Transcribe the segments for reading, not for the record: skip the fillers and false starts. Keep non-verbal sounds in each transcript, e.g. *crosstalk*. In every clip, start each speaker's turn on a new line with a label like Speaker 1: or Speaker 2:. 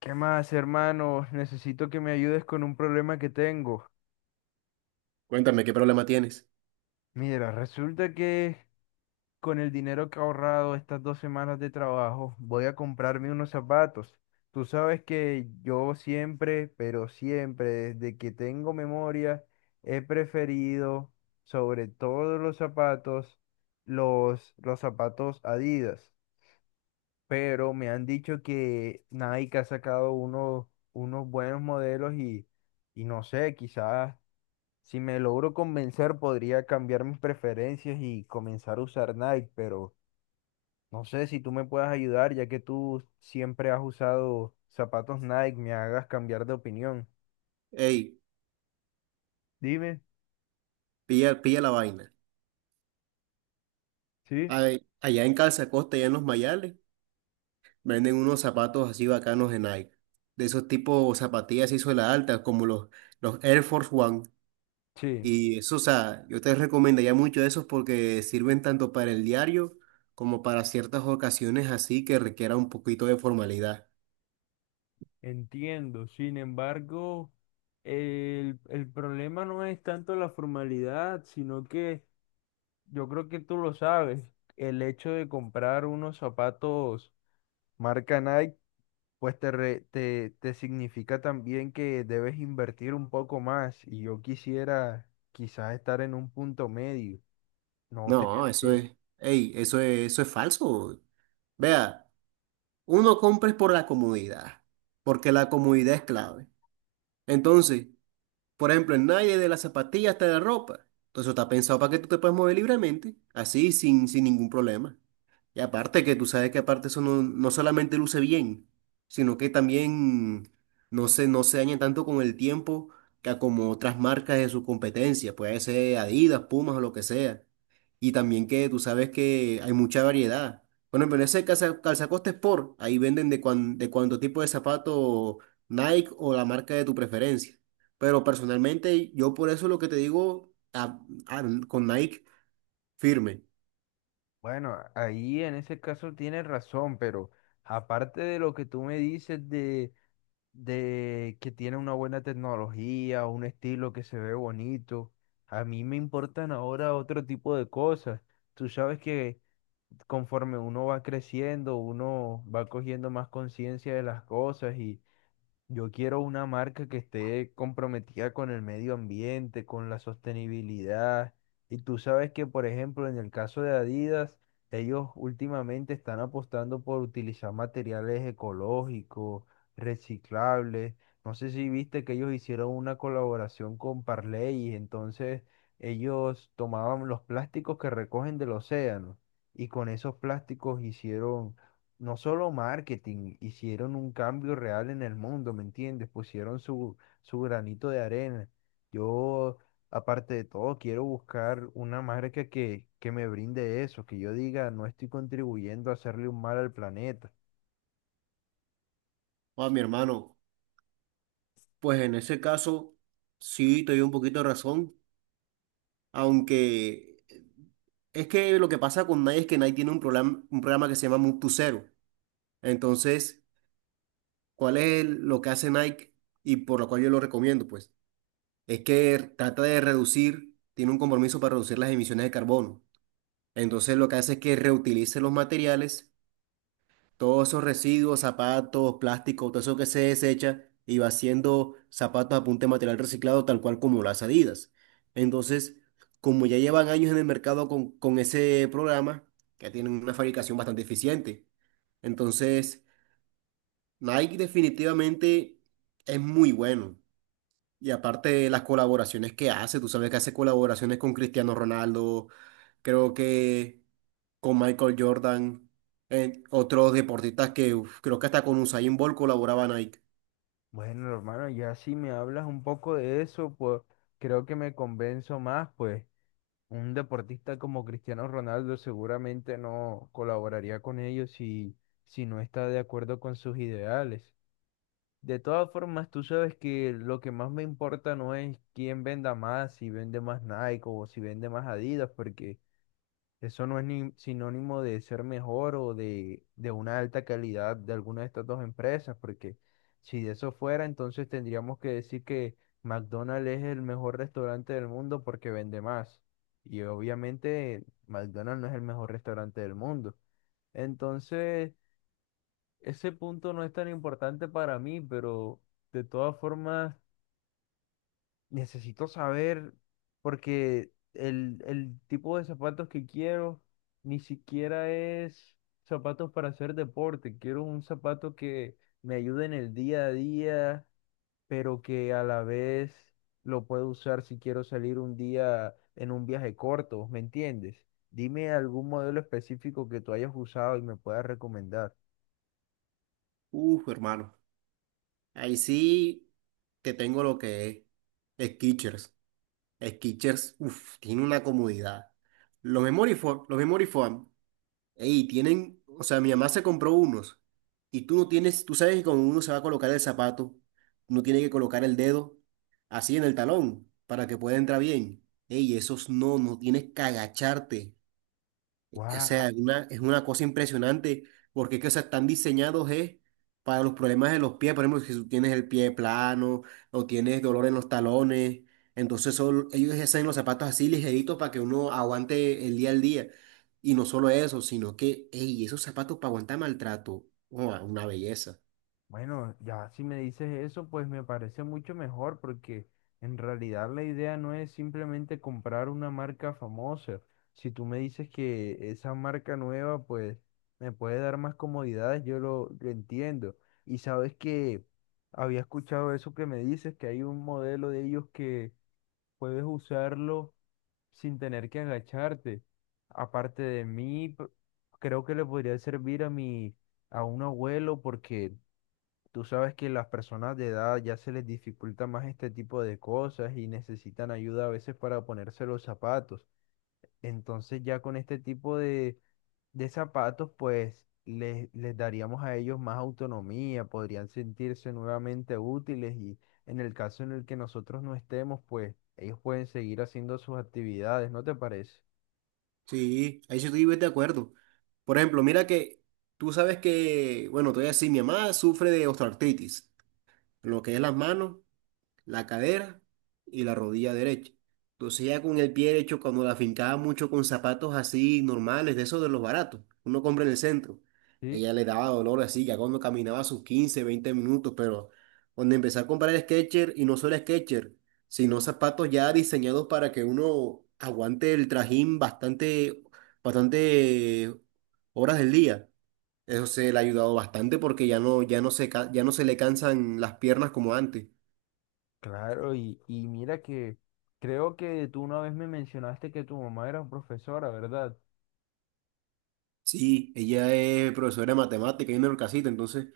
Speaker 1: ¿Qué más, hermano? Necesito que me ayudes con un problema que tengo.
Speaker 2: Cuéntame, ¿qué problema tienes?
Speaker 1: Mira, resulta que con el dinero que he ahorrado estas dos semanas de trabajo, voy a comprarme unos zapatos. Tú sabes que yo siempre, pero siempre, desde que tengo memoria, he preferido sobre todos los zapatos, los zapatos Adidas. Pero me han dicho que Nike ha sacado unos, unos buenos modelos y no sé, quizás si me logro convencer, podría cambiar mis preferencias y comenzar a usar Nike, pero no sé si tú me puedas ayudar, ya que tú siempre has usado zapatos Nike, me hagas cambiar de opinión.
Speaker 2: Ey,
Speaker 1: Dime,
Speaker 2: pilla, pilla la vaina.
Speaker 1: sí,
Speaker 2: Ay, allá en Calza Costa, allá en Los Mayales, venden unos zapatos así bacanos de Nike. De esos tipos zapatillas y suela alta, como los Air Force One.
Speaker 1: sí,
Speaker 2: Y eso, o sea, yo te recomendaría mucho esos porque sirven tanto para el diario como para ciertas ocasiones así que requiera un poquito de formalidad.
Speaker 1: entiendo. Sin embargo, el problema no es tanto la formalidad, sino que yo creo que tú lo sabes, el hecho de comprar unos zapatos marca Nike pues te significa también que debes invertir un poco más y yo quisiera quizás estar en un punto medio, no
Speaker 2: No,
Speaker 1: tener que,
Speaker 2: eso es falso. Vea, uno compra es por la comodidad, porque la comodidad es clave. Entonces, por ejemplo, en nadie de las zapatillas hasta la ropa. Entonces, está pensado para que tú te puedas mover libremente, así, sin ningún problema. Y aparte que tú sabes que aparte eso no solamente luce bien, sino que también no se daña tanto con el tiempo que como otras marcas de su competencia, puede ser Adidas, Pumas o lo que sea. Y también que tú sabes que hay mucha variedad. Bueno, pero ese calzacoste Sport, ahí venden de cuánto tipo de zapato Nike o la marca de tu preferencia. Pero personalmente yo por eso lo que te digo con Nike firme.
Speaker 1: bueno, ahí en ese caso tienes razón, pero aparte de lo que tú me dices de que tiene una buena tecnología, un estilo que se ve bonito, a mí me importan ahora otro tipo de cosas. Tú sabes que conforme uno va creciendo, uno va cogiendo más conciencia de las cosas y yo quiero una marca que esté comprometida con el medio ambiente, con la sostenibilidad. Y tú sabes que, por ejemplo, en el caso de Adidas, ellos últimamente están apostando por utilizar materiales ecológicos, reciclables. No sé si viste que ellos hicieron una colaboración con Parley, y entonces ellos tomaban los plásticos que recogen del océano y con esos plásticos hicieron no solo marketing, hicieron un cambio real en el mundo, ¿me entiendes? Pusieron su, su granito de arena. Yo, aparte de todo, quiero buscar una marca que me brinde eso, que yo diga, no estoy contribuyendo a hacerle un mal al planeta.
Speaker 2: Oh, mi hermano. Pues en ese caso, sí, te doy un poquito de razón, aunque es que lo que pasa con Nike es que Nike tiene un programa que se llama Move to Zero. Entonces, ¿cuál es lo que hace Nike y por lo cual yo lo recomiendo? Pues es que trata de reducir, tiene un compromiso para reducir las emisiones de carbono. Entonces, lo que hace es que reutilice los materiales. Todos esos residuos, zapatos, plástico, todo eso que se desecha y va haciendo zapatos a punta de material reciclado, tal cual como las Adidas. Entonces, como ya llevan años en el mercado con, ese programa, que tienen una fabricación bastante eficiente. Entonces, Nike definitivamente es muy bueno. Y aparte de las colaboraciones que hace, tú sabes que hace colaboraciones con Cristiano Ronaldo, creo que con Michael Jordan, en otros deportistas que uf, creo que hasta con Usain Bolt colaboraba Nike.
Speaker 1: Bueno, hermano, ya si me hablas un poco de eso, pues creo que me convenzo más, pues un deportista como Cristiano Ronaldo seguramente no colaboraría con ellos si, si no está de acuerdo con sus ideales. De todas formas, tú sabes que lo que más me importa no es quién venda más, si vende más Nike o si vende más Adidas, porque eso no es ni sinónimo de ser mejor o de una alta calidad de alguna de estas dos empresas, porque si de eso fuera, entonces tendríamos que decir que McDonald's es el mejor restaurante del mundo porque vende más. Y obviamente McDonald's no es el mejor restaurante del mundo. Entonces... ese punto no es tan importante para mí, pero de todas formas necesito saber porque el tipo de zapatos que quiero ni siquiera es zapatos para hacer deporte. Quiero un zapato que me ayude en el día a día, pero que a la vez lo puedo usar si quiero salir un día en un viaje corto, ¿me entiendes? Dime algún modelo específico que tú hayas usado y me puedas recomendar.
Speaker 2: Uf, hermano. Ahí sí te tengo lo que es Skechers. Skechers, uf, tiene una comodidad. Los Memory Foam, los Memory Foam. Y tienen, o sea, mi mamá se compró unos y tú no tienes, tú sabes que con uno se va a colocar el zapato, uno tiene que colocar el dedo así en el talón para que pueda entrar bien. Ey, esos no, no tienes que agacharte. O sea, es una cosa impresionante porque es que, o sea, están diseñados para los problemas de los pies. Por ejemplo, si tú tienes el pie plano o tienes dolor en los talones, entonces son, ellos hacen los zapatos así ligeritos para que uno aguante el día al día. Y no solo eso, sino que, ey, esos zapatos para aguantar maltrato, ¡guau!, una belleza.
Speaker 1: Bueno, ya si me dices eso, pues me parece mucho mejor porque en realidad la idea no es simplemente comprar una marca famosa. Si tú me dices que esa marca nueva, pues me puede dar más comodidades, yo lo entiendo. Y sabes que había escuchado eso que me dices, que hay un modelo de ellos que puedes usarlo sin tener que agacharte. Aparte de mí, creo que le podría servir a mi, a un abuelo porque... Tú sabes que las personas de edad ya se les dificulta más este tipo de cosas y necesitan ayuda a veces para ponerse los zapatos. Entonces ya con este tipo de zapatos, pues les daríamos a ellos más autonomía, podrían sentirse nuevamente útiles y en el caso en el que nosotros no estemos, pues ellos pueden seguir haciendo sus actividades, ¿no te parece?
Speaker 2: Sí, ahí sí estoy de acuerdo. Por ejemplo, mira que tú sabes que, bueno, todavía sí, mi mamá sufre de osteoartritis, en lo que es las manos, la cadera y la rodilla derecha. Entonces ya con el pie derecho, cuando la fincaba mucho con zapatos así normales, de esos de los baratos, uno compra en el centro,
Speaker 1: Sí,
Speaker 2: ella le daba dolor así, ya cuando caminaba sus 15-20 minutos, pero cuando empecé a comprar Skechers, y no solo Skechers, sino zapatos ya diseñados para que uno aguante el trajín bastante, bastante horas del día. Eso se le ha ayudado bastante porque ya no se le cansan las piernas como antes.
Speaker 1: claro, y mira que creo que tú una vez me mencionaste que tu mamá era profesora, ¿verdad?
Speaker 2: Sí, ella es profesora de matemática y en casita, entonces,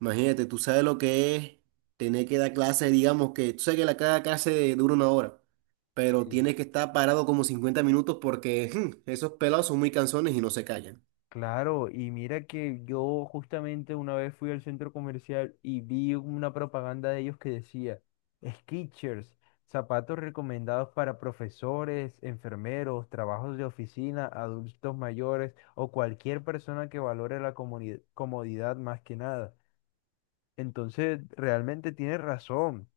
Speaker 2: imagínate, tú sabes lo que es tener que dar clases, digamos que, tú sabes que la cada clase dura 1 hora, pero
Speaker 1: Sí.
Speaker 2: tienes que estar parado como 50 minutos porque *laughs* esos pelados son muy cansones y no se callan.
Speaker 1: Claro, y mira que yo justamente una vez fui al centro comercial y vi una propaganda de ellos que decía Skechers, zapatos recomendados para profesores, enfermeros, trabajos de oficina, adultos mayores o cualquier persona que valore la comodidad más que nada. Entonces, realmente tienes razón.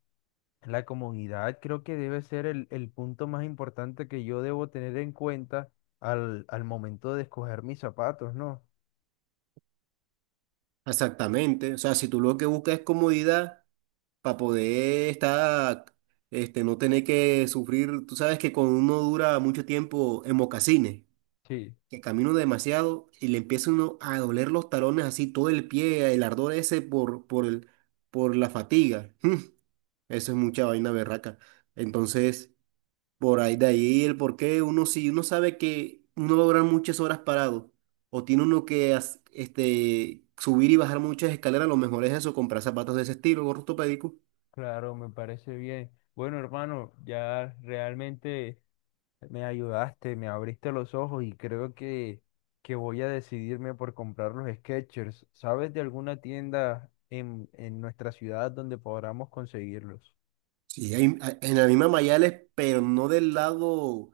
Speaker 1: La comodidad creo que debe ser el punto más importante que yo debo tener en cuenta al momento de escoger mis zapatos, ¿no?
Speaker 2: Exactamente, o sea, si tú lo que buscas es comodidad para poder estar, este, no tener que sufrir, tú sabes que cuando uno dura mucho tiempo en mocasines,
Speaker 1: Sí.
Speaker 2: que camino demasiado y le empieza uno a doler los talones así, todo el pie, el ardor ese por la fatiga. *laughs* Eso es mucha vaina berraca. Entonces, por ahí de ahí el por qué uno si uno sabe que uno va a durar muchas horas parado o tiene uno este, subir y bajar muchas escaleras, lo mejor es eso, comprar zapatos de ese estilo, gorro ortopédico.
Speaker 1: Claro, me parece bien. Bueno, hermano, ya realmente me ayudaste, me abriste los ojos y creo que voy a decidirme por comprar los Skechers. ¿Sabes de alguna tienda en nuestra ciudad donde podamos conseguirlos?
Speaker 2: Sí, en la misma Mayales, pero no del lado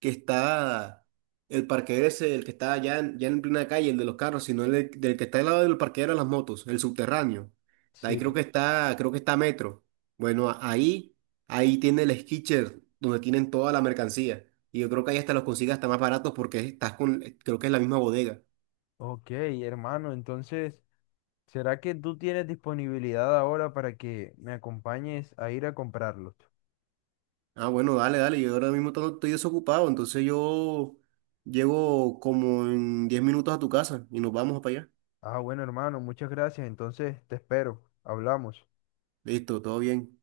Speaker 2: que está el parqueadero ese, el que está ya en, ya en plena calle, el de los carros, sino del que está al lado del parqueadero de las motos, el subterráneo. Ahí creo
Speaker 1: Sí.
Speaker 2: que está, creo que está Metro. Bueno, ahí, ahí tiene el skitcher donde tienen toda la mercancía. Y yo creo que ahí hasta los consigues hasta más baratos porque estás con, creo que es la misma bodega.
Speaker 1: Ok, hermano, entonces, ¿será que tú tienes disponibilidad ahora para que me acompañes a ir a comprarlos?
Speaker 2: Ah, bueno, dale, dale. Yo ahora mismo estoy desocupado, entonces yo llego como en 10 minutos a tu casa y nos vamos para allá.
Speaker 1: Ah, bueno, hermano, muchas gracias. Entonces, te espero. Hablamos.
Speaker 2: Listo, todo bien.